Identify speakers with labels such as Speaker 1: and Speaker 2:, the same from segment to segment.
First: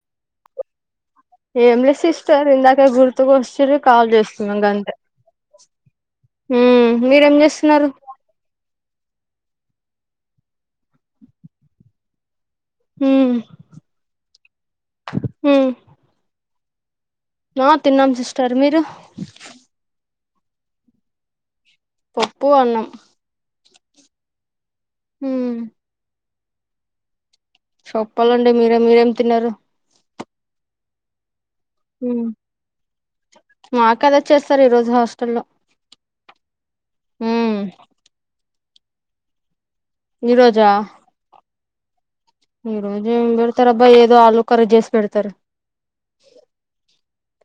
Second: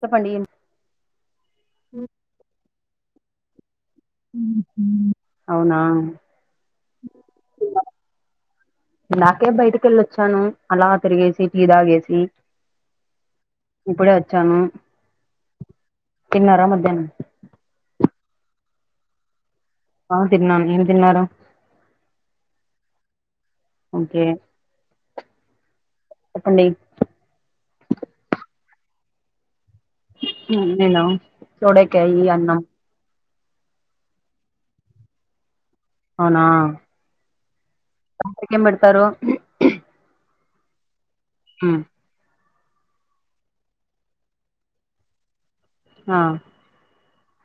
Speaker 1: చెప్పండి
Speaker 2: ఏంలేదు సిస్టర్ ఇందాకే గుర్తుకు వచిర్రు కాల్ చేస్తున్నా గంతే
Speaker 1: అవునా
Speaker 2: ఉం మీరేం చేస్తున్నారు
Speaker 1: ఇందాకే బయటి కేళ్ళొచ్చాను అలా తిరిగేసి టీ తాగేసి
Speaker 2: మ్మ్
Speaker 1: ఇప్పుడే వచ్చాను
Speaker 2: మ్మ్
Speaker 1: తిన్నార మరి
Speaker 2: తర్ మీరు
Speaker 1: ఆ తిన్నాను మీరు తిన్నార
Speaker 2: పప్పు అన్నం
Speaker 1: ఓకే
Speaker 2: హమ్
Speaker 1: చెప్పండి
Speaker 2: చెప్పాలండి మీరే మీరేం తిన్నారు
Speaker 1: నను చూడకయి
Speaker 2: మ్మ్
Speaker 1: [unintelligible] అన్నం
Speaker 2: మాకు అదే చేస్తారు ఈ రోజు హాస్టల్ల్లో
Speaker 1: అవునా
Speaker 2: ఉం
Speaker 1: కేం పేడతారు
Speaker 2: ఈరోజా
Speaker 1: హమ్
Speaker 2: ఈ రోజు ఏం పెడతారబ్బా ఏదో ఆలు కర్రి చేసి పెడతారు
Speaker 1: ఆ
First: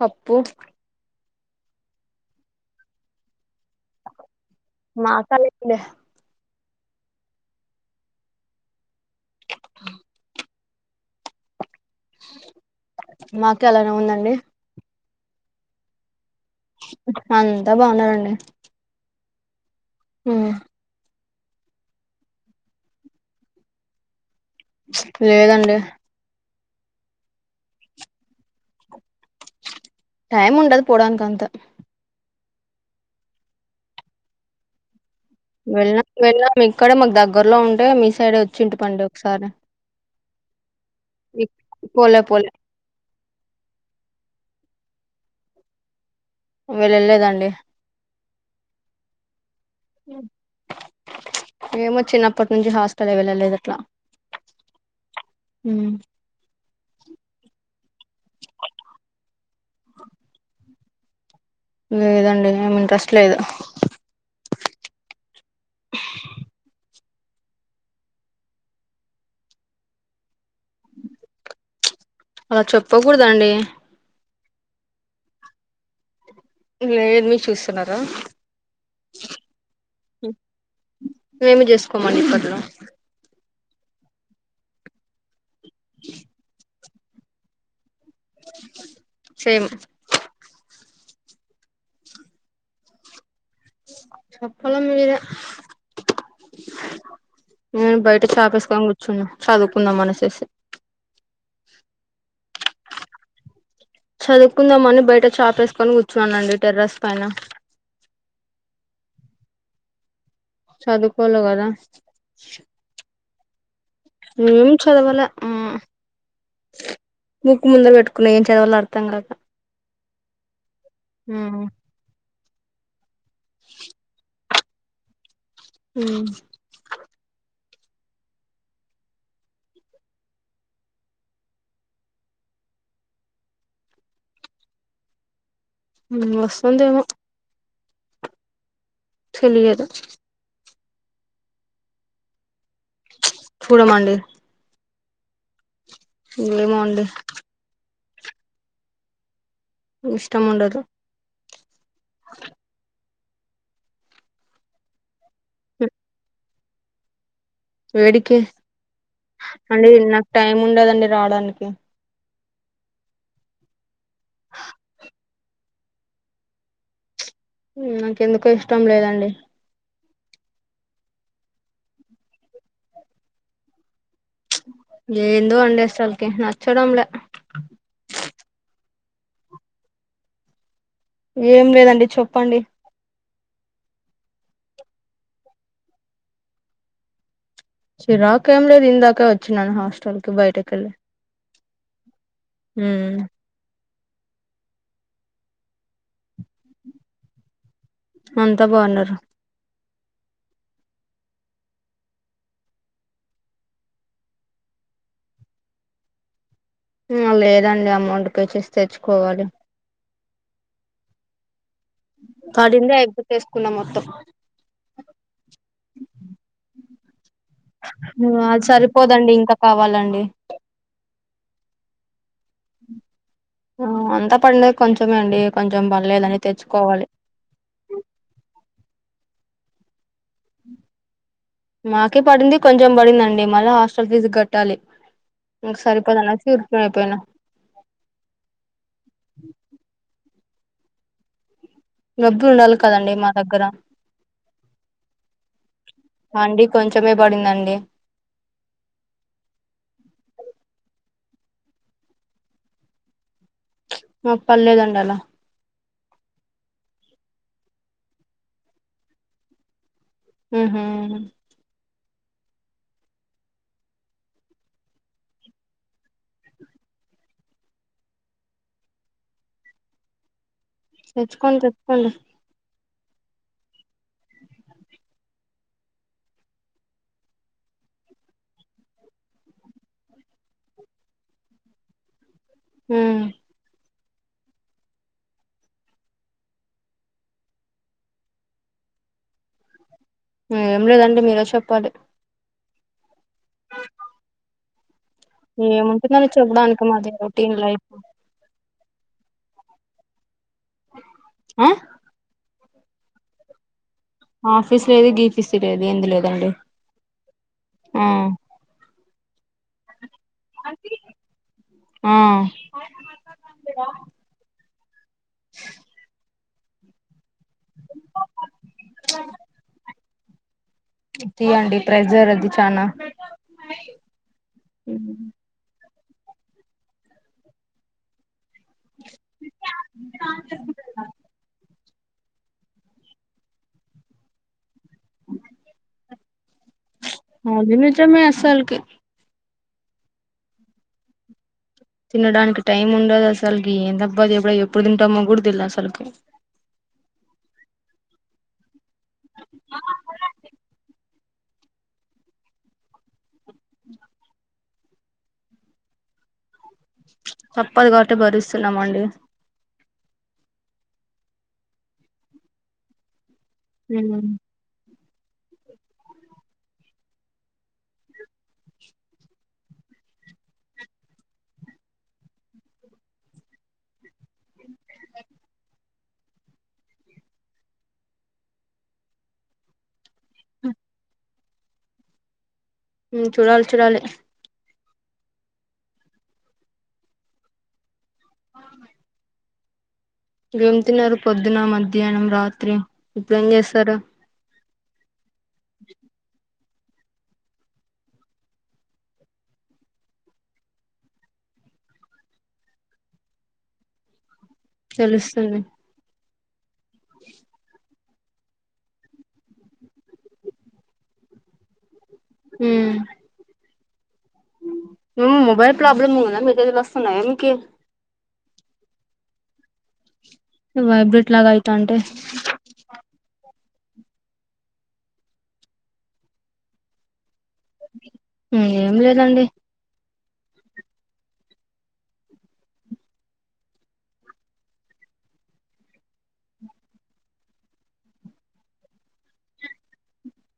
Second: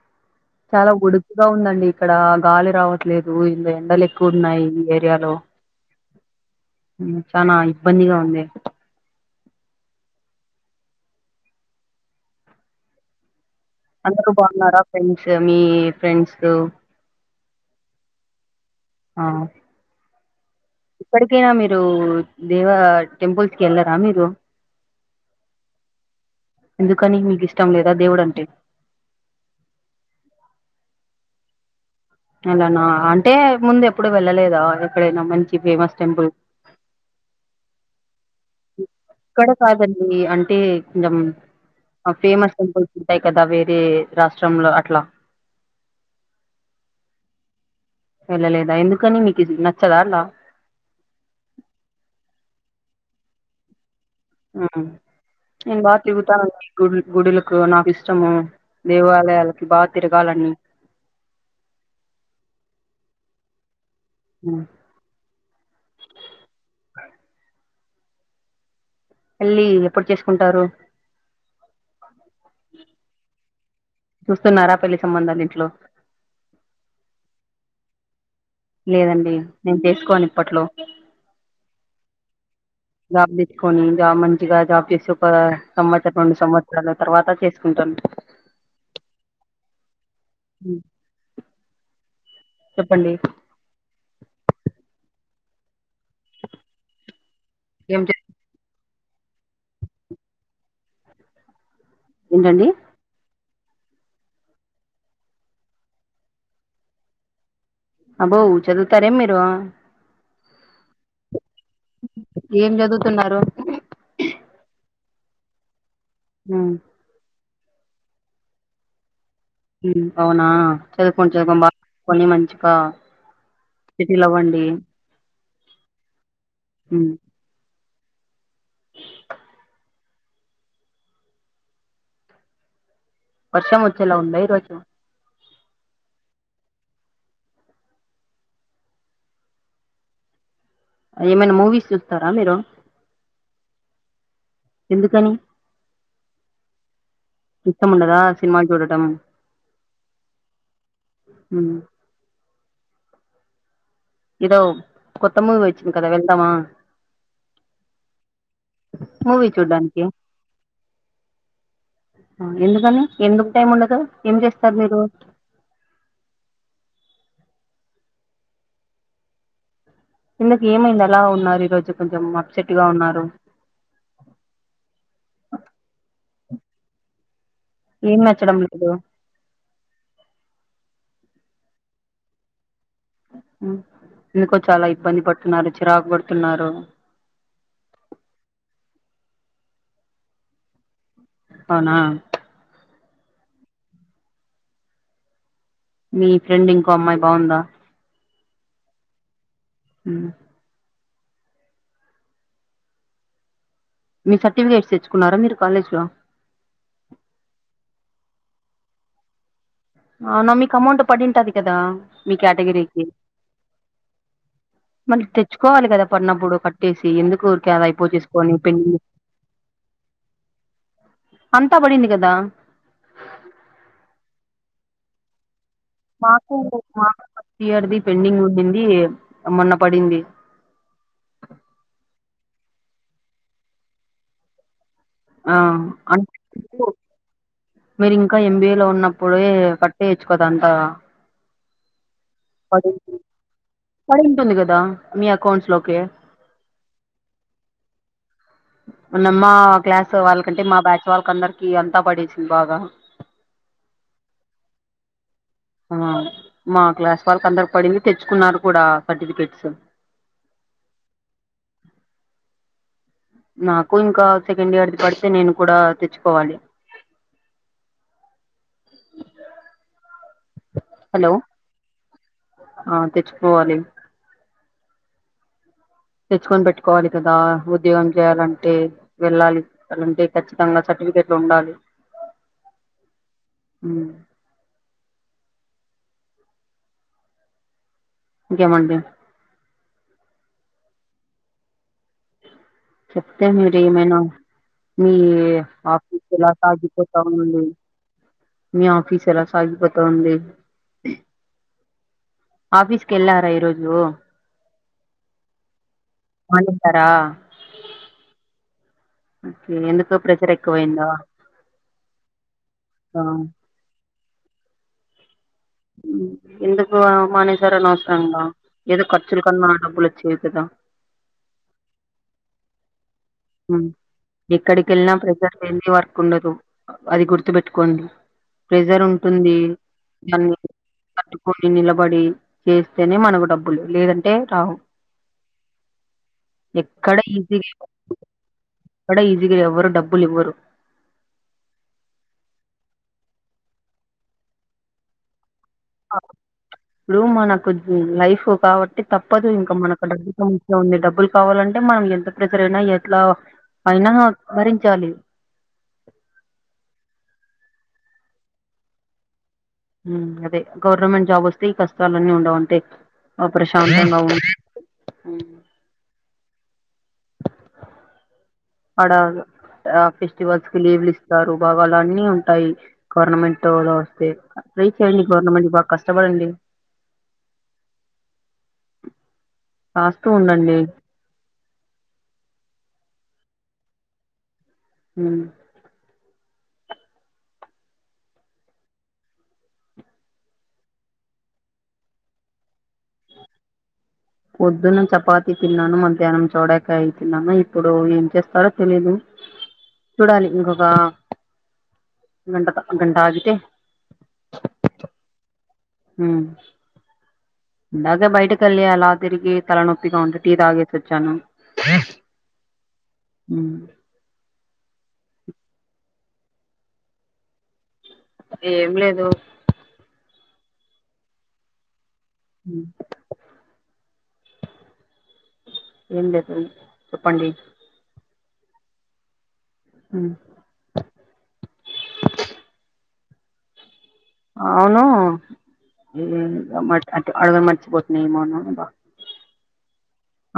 Speaker 2: పప్పు
Speaker 1: చాలా ఉడుకుగా ఉందండి ఇక్కడ గాలి రావట్లేదు ఇంగ ఎండలు ఎక్కువ ఉన్నాయి ఈ
Speaker 2: మాకు
Speaker 1: ఏరియాలో
Speaker 2: అలాగే
Speaker 1: ఉం చానా ఇబ్బందిగా ఉంది
Speaker 2: మాకు అలానే
Speaker 1: అందరూ
Speaker 2: ఉందండి
Speaker 1: బాగున్నారా ఫ్రెండ్స్ మీ ఫ్రెండ్స్
Speaker 2: అంతా బావున్నారండి
Speaker 1: ఆ
Speaker 2: ఉం
Speaker 1: ఇప్పడి కైన మీరు దేవ టెంపుల్స్ కి ఎల్లారా మీరు
Speaker 2: చ్ లేదండి
Speaker 1: ఎందుకని మీకు ఇష్టం లేదా దేవుడు అంటే
Speaker 2: టైం ఉండదు పోడాని కంత
Speaker 1: అలానా అంటే ముందు ఎప్పుడు వెళ్ళలేదా ఎక్కడైనా మంచి ఫేమస్
Speaker 2: వెళ్ళాం
Speaker 1: టెంపుల్
Speaker 2: వెళ్ళాం ఇక్కడ మాకు దగ్గరలో ఉంటే మీ సైడే వచ్చింటిమండి ఒకసారి
Speaker 1: ఇక్కడ కాదండి అంటే జమ్
Speaker 2: పోలే పోలే
Speaker 1: ఫేమస్ టెంపుల్స్ ఉంటాయి కదా వేరే రాష్ట్రంలో అట్లా
Speaker 2: వెళ్లేదండి
Speaker 1: వెళ్ళలేదా ఎందుకని మీకు నచ్చదా అలా
Speaker 2: ఏమో చిన్నప్పటి నుంచి హాస్టల్ వెళ్ళలేదు అట్లా
Speaker 1: ఆ నేను
Speaker 2: ఉమ్
Speaker 1: బాగా తిరుగుతాను గుడు గుడులకు నాకు ఇష్టము దేవాలయాలకి బాగా తిరగాలని ఉ
Speaker 2: లేదండి ఏమి ఇంట్రెస్ట్ లేదు
Speaker 1: ఆ పెళ్లి ఎప్పుడు చేసుకుంటారు
Speaker 2: అలా చెప్పకూడదండి
Speaker 1: చూస్తున్నారా పెళ్లి సంబంధాలు ఇంట్లో
Speaker 2: లేదు మీ చూస్తున్నారా
Speaker 1: లేదండి నేను చేసుకోను ఇప్పట్లో
Speaker 2: మేము చేసుకోమండి ఇప్పట్లో
Speaker 1: జాబ్ చూసుకుని జాబ్ మంచిగా జాబ్ చేసి ఒక సంవత్సరం రెండు సంవత్సరాల తర్వాత చేసుకుంటాను
Speaker 2: సేమ్
Speaker 1: ఉ చెప్పండి
Speaker 2: చెప్పాలి మీరే నేను
Speaker 1: ఏం చే
Speaker 2: బయట చాపేసుకొని కూర్చున్న చదువుకుందాంమనసేసి
Speaker 1: ఏంటండి
Speaker 2: చదువుకుందామని బయట చాప వేసుకొని కూర్చున్నానండి టెర్రస్ పైన
Speaker 1: అబ్బో చదువుతారా మీరు
Speaker 2: చదువుకోల కదా
Speaker 1: ఏం చదువుతున్నారు
Speaker 2: ఏం చదవాలే ఆ
Speaker 1: ఆ
Speaker 2: బుక్కు ముందల పెట్టుకున్నా ఏం చదవాలో అర్థం కాక
Speaker 1: అవునా చదువుకోండి చదువుకోండి బాగా చదువుకోండి మంచిగా ఇకా సెటిల్ అవ్వండి
Speaker 2: ఉ
Speaker 1: ఉ వర్షం వచ్చేలా ఉందా ఈ రోజు
Speaker 2: వస్తుందేమో తెలియదు
Speaker 1: ఏమైనా మూవీస్ చూస్తారా మీరు
Speaker 2: చ్ చూడమంటే
Speaker 1: ఎందుకని
Speaker 2: ఏమో అండి
Speaker 1: ఇష్టం ఉండదా సినిమాలు చూడటం
Speaker 2: ఇష్టంము ఉండదు
Speaker 1: హ్మ్ ఏదో కొత్తమూవి వచ్చంది కదా వెళ్దమా
Speaker 2: ఏడికే అండి
Speaker 1: చూడ్డానికి
Speaker 2: నాకు టైం ఉండదండి రాడానికి
Speaker 1: ఆ ఎందుకని ఎందుకు టైం ఉండదు ఏం చేస్తారు మీరు
Speaker 2: హ్మ్ నాకెందుకో ఇష్టం లేదండి
Speaker 1: ఎందుకు ఏమైంది ఆలా ఉన్నారు ఈ రోజు కొంచెం అప్సెట్ గా ఉన్నారు
Speaker 2: ఏందో అండి అసల్కి నచ్చడంలె
Speaker 1: ఏం నచ్చడం లేదు
Speaker 2: ఏం లేదండి చెప్పండి
Speaker 1: ఏందుకో చాలా ఇబ్బంది పడుతున్నారు చిరాకు పడుతున్నారు
Speaker 2: చిరాకేంలేదు ఇందాక వచ్చిన్నాను హాస్టల్ కి బయటకెళ్ళి
Speaker 1: అవునా
Speaker 2: హ్మ్
Speaker 1: మీ ఫ్రెండ్ ఇంకో అమ్మాయి బాగుందా
Speaker 2: అంతా బాగున్నారు
Speaker 1: హ్ మీ సర్టిఫికేట్స్ తెచ్చుకున్నారా మీరు కాలేజ్లో
Speaker 2: లేదండి అమౌంట్ పే చేసి తెచ్చుకోవాలి
Speaker 1: అవునా మీకు అమౌంట్ పడింటది కదా మీ
Speaker 2: పడిందే
Speaker 1: కేటగిరికి
Speaker 2: అయిపోతే వేసుకున్నా మొత్తం
Speaker 1: మళ్ళ తెచ్చుకోవాలి కదా పొన్నప్పుడు కట్టేసి ఎందుకు కుర్కే అవైపో తిసుకొని
Speaker 2: అది
Speaker 1: పిం
Speaker 2: సరిపోదండి ఇంకా కావాలండి
Speaker 1: అంతా పడింది కదా
Speaker 2: ఆ అంతా పడలేదు కొంచమే అండి కొంచెం పడలేదని
Speaker 1: మాకు
Speaker 2: తెచ్చుకోవాలి
Speaker 1: మాకు పతియర్ది పెండింగ్ ఉండీంది మొన్న పడింది
Speaker 2: మాకే పడింది కొంచెం పడిందండి మళ్ళీ హాస్టల్ ఫీజు కట్టాలి
Speaker 1: ఆ
Speaker 2: ఇంక
Speaker 1: అంటే
Speaker 2: సరిపోదన్నర్కు అయిపోయినా
Speaker 1: మీరు ఇంకా ఎంబీఏలో ఉన్నప్పుడే కట్టేయచ్చు కదా అంతా
Speaker 2: డబ్బు ఉండాలి
Speaker 1: పడి
Speaker 2: కదండి మా దగ్గర
Speaker 1: పడింటుంది కదా మీ అకౌంట్స్ లోకి
Speaker 2: అండి కొంచమే పడిందండి
Speaker 1: ఉన్నమ్మా క్లాస్ వాళ్ళకంటే మా బ్యాచ్ వాళ్ళకి అందరికి అంతా పడేసింది బాగా
Speaker 2: మాకు పడలేదండి అలా
Speaker 1: ఆ మా క్లాస్ వాళ్ళకి అందరు పడింది తెచ్చుకున్నారు కూడా సర్టిఫికెట్స్
Speaker 2: ఊహ్మ్
Speaker 1: నాకు ఇంకా సెకండ్ ఇయర్ది పడితే నేను కూడా తెచ్చుకోవాలి హలో
Speaker 2: తెచ్చుకోండి తెచ్చుకోండి
Speaker 1: ఆ తెచ్చికోవాలి తెచ్చుకొని పెట్టుకోవాలి కదా ఉద్యోగం చేయాలంటే వెళ్ళాలిలంటే ఖచ్చితంగా చ సర్టిఫికెట్లు ఉండాలి
Speaker 2: హ్మ్
Speaker 1: అ ఇంకేమండీ
Speaker 2: ఏం లేదండి మీరే చెప్పాలి
Speaker 1: చెప్తే మీరు ఏమైనా మీ ఆఫీస్
Speaker 2: ఏముంటుందని
Speaker 1: ఎలా
Speaker 2: చెప్పడానికి మాది
Speaker 1: సాగిపోతా
Speaker 2: రొటీన్
Speaker 1: ఉందండి
Speaker 2: లైఫ్
Speaker 1: మీ ఆఫీస్ ఎలా సాగిపోతా ఉంది
Speaker 2: ఆ
Speaker 1: ఆఫీస్ కెల్లారా ఈ రోజ్
Speaker 2: ఆఫీస్ లేదు గీఫీసు లేదు ఎంది లేదండి
Speaker 1: మానేశారా
Speaker 2: ఆ
Speaker 1: ఓకే ఎందుకు ప్రెషర్ ఎక్కువైందా
Speaker 2: ఆ
Speaker 1: సా హు ఎందుకు ఆ మానేసారనవసరంగా ఏదో ఖర్చలు కన్నా డబ్బలొ చేసెదా
Speaker 2: తీయండి ప్రైజర్ అది చనా
Speaker 1: ఉమ్ కుండదు అది గుర్తు పెెట్టుకోండి ప్రెజర్ ఉం టుంది దాన్ని పట్టుకొన్ నేన్ నిలబడి చేస్తేనే మనకు డబ్బులు లేదంటే రావ్ ఎక్కడ ఈజీగ్ ఏం లెవ్
Speaker 2: సల్కి
Speaker 1: ఇకడ ఎవ్వరు డబ్బులివ్వరు
Speaker 2: తినడానికి టైం ఉండదు అసల్కి ఏందబ్బ ఎప్పుడయి ఎప్పుడు తింటామో కూడా తెల్ దస్
Speaker 1: ఆ రూమ్ మనకు లైఫు కావట్ తప్పదు ఇంకా మనకు డబ్బు సమస్య ఉంది డబ్బుల్ కావాలంటే మనం ఎంత ప్రెసర్ అయినా ఎట్లా అయినా భరించాలి [inaudible]
Speaker 2: తప్పదు కావట్టి భరిస్తున్నామండి
Speaker 1: హ్మ్ అదే గవర్నమెంట్ జాబ్ వస్తే ఈ కష్టాలన్నీ ఉండవంతే అ ప్రశాంతంగా
Speaker 2: ఉమ్
Speaker 1: ఉం హు అడాగ ఆ ఫెస్టివల్స్ కి లీవ్లు ఇస్తారు బాగాలన్ని ఉంటాయి గవర్నమెంటు లో చేస్తా ట్రై చేయండి గవర్నమెంట్ బా కష్టపడండి కాస్తూ ఉండండి
Speaker 2: హు చూడాల్ చూడాలి
Speaker 1: హు
Speaker 2: ఆవ్న గేమ్తిన్నారు పొద్దున మధ్యానం రాత్రి ఇప్పుడేంచేస్తారు
Speaker 1: పొద్దును చపాతి తిన్నాను మధ్యానం చూడ కాయి తిన్నాను ఇప్పుడు ఏం చేస్తారో తెలీదు చూడాలి ఇంకొకా గంట త గంటాగితే
Speaker 2: తెలుస్తుంది
Speaker 1: హు
Speaker 2: [inaudible]
Speaker 1: ఇందాకె బయట కెల్లి అలా తిరిగి తలనొప్పిగా ఉంటే టీ తాగేసొచ్చాను
Speaker 2: హూ
Speaker 1: ఉ
Speaker 2: ఎమో మొబైల్ ప్రాబ్లమ్ ఉన్నద మెసేజి లోస్తాన్నాయ మీకి
Speaker 1: ఏం లేదు
Speaker 2: వైబ్రెట్ లాగాయితాంటే
Speaker 1: మ్ ఏం చేస్తాం చెప్పండి
Speaker 2: ఏం లేదండి
Speaker 1: మ్ అవును మ్ అడగడం మర్చిపోతున్నా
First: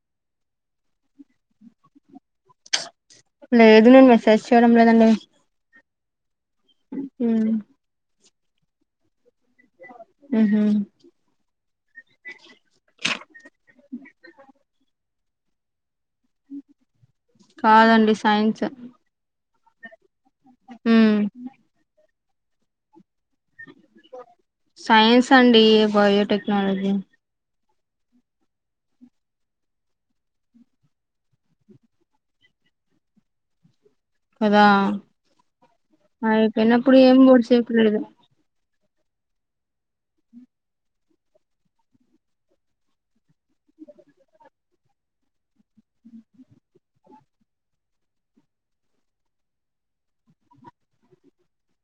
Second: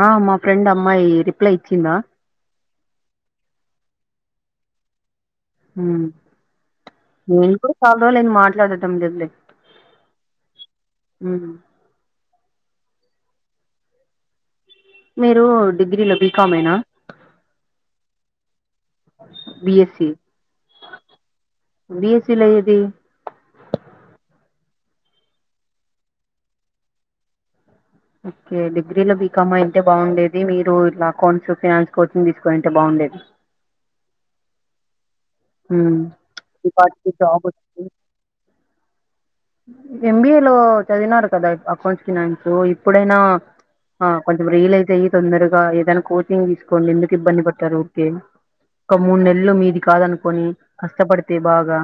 Speaker 1: ఆ మా ఫ్రెండ్ అమ్మాయి రిప్లై ఇచ్చిందా?
Speaker 2: లేదు నేను మెసేజ్ చేయడం లేదండి.
Speaker 1: హ్మ్ నేను
Speaker 2: ఉమ్
Speaker 1: కూడా చాలా రోజులు అయ్యింది మాట్లాడటం లేదు లే
Speaker 2: మ్ హూ
Speaker 1: మీరు డిగ్రీలో బీ బి. కామ్ యేనా?
Speaker 2: కాదండి సైన్స్
Speaker 1: బిఎస్సీ
Speaker 2: మ్
Speaker 1: బిఎస్సీలో ఏది
Speaker 2: సైన్స్ అండి బయోటెక్నాలజీ
Speaker 1: ఓకే డిగ్రీలో బీకామ్యింటే బాగుండేది. మీరు ఇట్లా అకౌంట్స్, ఫైనాన్స్ కోచింగ్ తీసుకునింటే బాగుండేది. [inaudible]
Speaker 2: కదా
Speaker 1: ఉమ్. ఈ
Speaker 2: అయిపోయినప్పుడు
Speaker 1: పాటికి
Speaker 2: ఏం
Speaker 1: జాబ్
Speaker 2: పొడిచేకి లేదు.
Speaker 1: ఎం. బి. ఏ లో చదివినారు కదా అకౌంట్స్ ఫైనాన్స్ ఇప్పుడైనా ఆ కొంచెం రియలైజ్ అయ్యి తొందరగా ఏదైనా కోచింగ్ తీసుకోండి. ఎందుకు ఇబ్బంది పడతారు ఊరికే ఒక మూడు నెలలు మీది కాదనుకొని కష్టపడితే బాగా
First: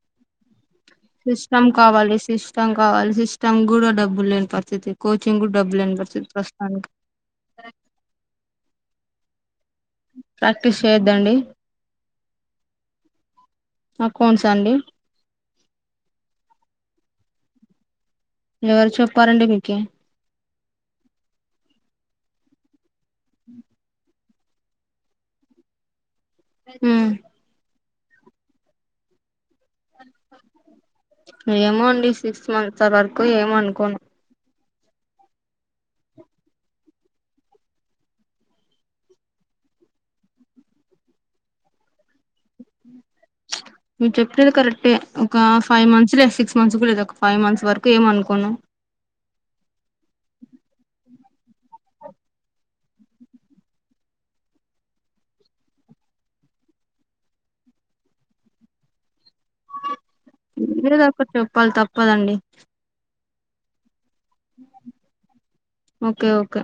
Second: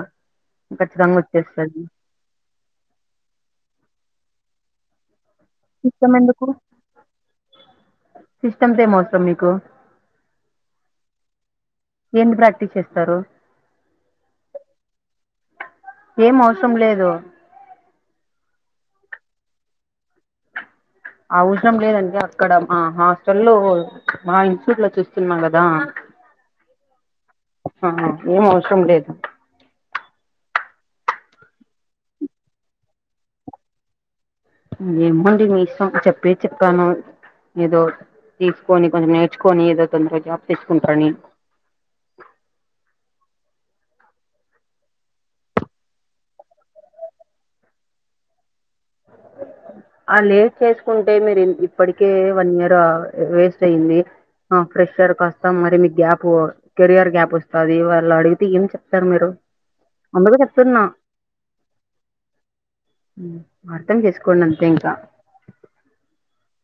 Speaker 1: ఖచ్చితంగా
Speaker 2: సిస్టమ్
Speaker 1: వచ్చేస్తది
Speaker 2: కావాలి సిస్టమ్ కావాలి సిస్టమ్ కూడా డబ్బులు లేని పరిస్థితి కోచింగ్ కోచింగ్‌కి డబ్బులు లేని
Speaker 1: సిస్టమ్
Speaker 2: పరిస్థితి
Speaker 1: ఎందుకు
Speaker 2: ప్రస్తుతానికి.
Speaker 1: సిస్టమ్‌తో ఏం అవసరం మీకు
Speaker 2: ప్రాక్టీస్ చేయొద్దండి
Speaker 1: ఏంది ప్రాక్టీస్ చేస్తారు?
Speaker 2: అకౌంట్స్ అండి
Speaker 1: ఏం అవసరం లేదు
Speaker 2: ఎవరు చెప్పారండి మీకు
Speaker 1: అవసరం లేదండి అక్కడ మా హాస్టల్ లో మా ఇన్స్టిట్యూట్ లో చూస్తున్నా కదా
Speaker 2: మ్
Speaker 1: మ్ ఏం అవసరం లేదు
Speaker 2: ఏమో అండి సిక్స్ మంత్స్ వరకు ఏం అనుకోను.
Speaker 1: ఏమోండి మీ ఇష్టం చెప్పేది చెప్పాను. ఏదో తీసుకొని, కొంచెం నేర్చుకొని ఏదో తొందరగా జాబ్ తెచ్చుకుంటారు అని [inaudible]
Speaker 2: మీరు చెప్తున్నది కరెక్టే ఒక ఫైవ్ మంత్స్ లేదా సిక్స్ మంత్స్ వరకు లేదు ఒక ఫైవ్ మంత్స్ వరకు ఏమనుకోను.
Speaker 1: అ లేట్ చేసుకుని అంటే మీరు ఇప్పటికే వన్ ఇయర్ వేస్ట్ అయింది ఆ ఫ్రెషర్ కాస్తా మరి మీకు గ్యాప్ కెరియర్ గ్యాప్ వస్తాది. వాళ్ళు అడిగితే ఏం చెప్తారు మీరు. అందుకే చెప్తున్నా
Speaker 2: ఏదో ఒకటి చెప్పాలి తప్పదండి.
Speaker 1: అర్థం చేసుకోండి అంతే ఇంక.
Speaker 2: Okay okay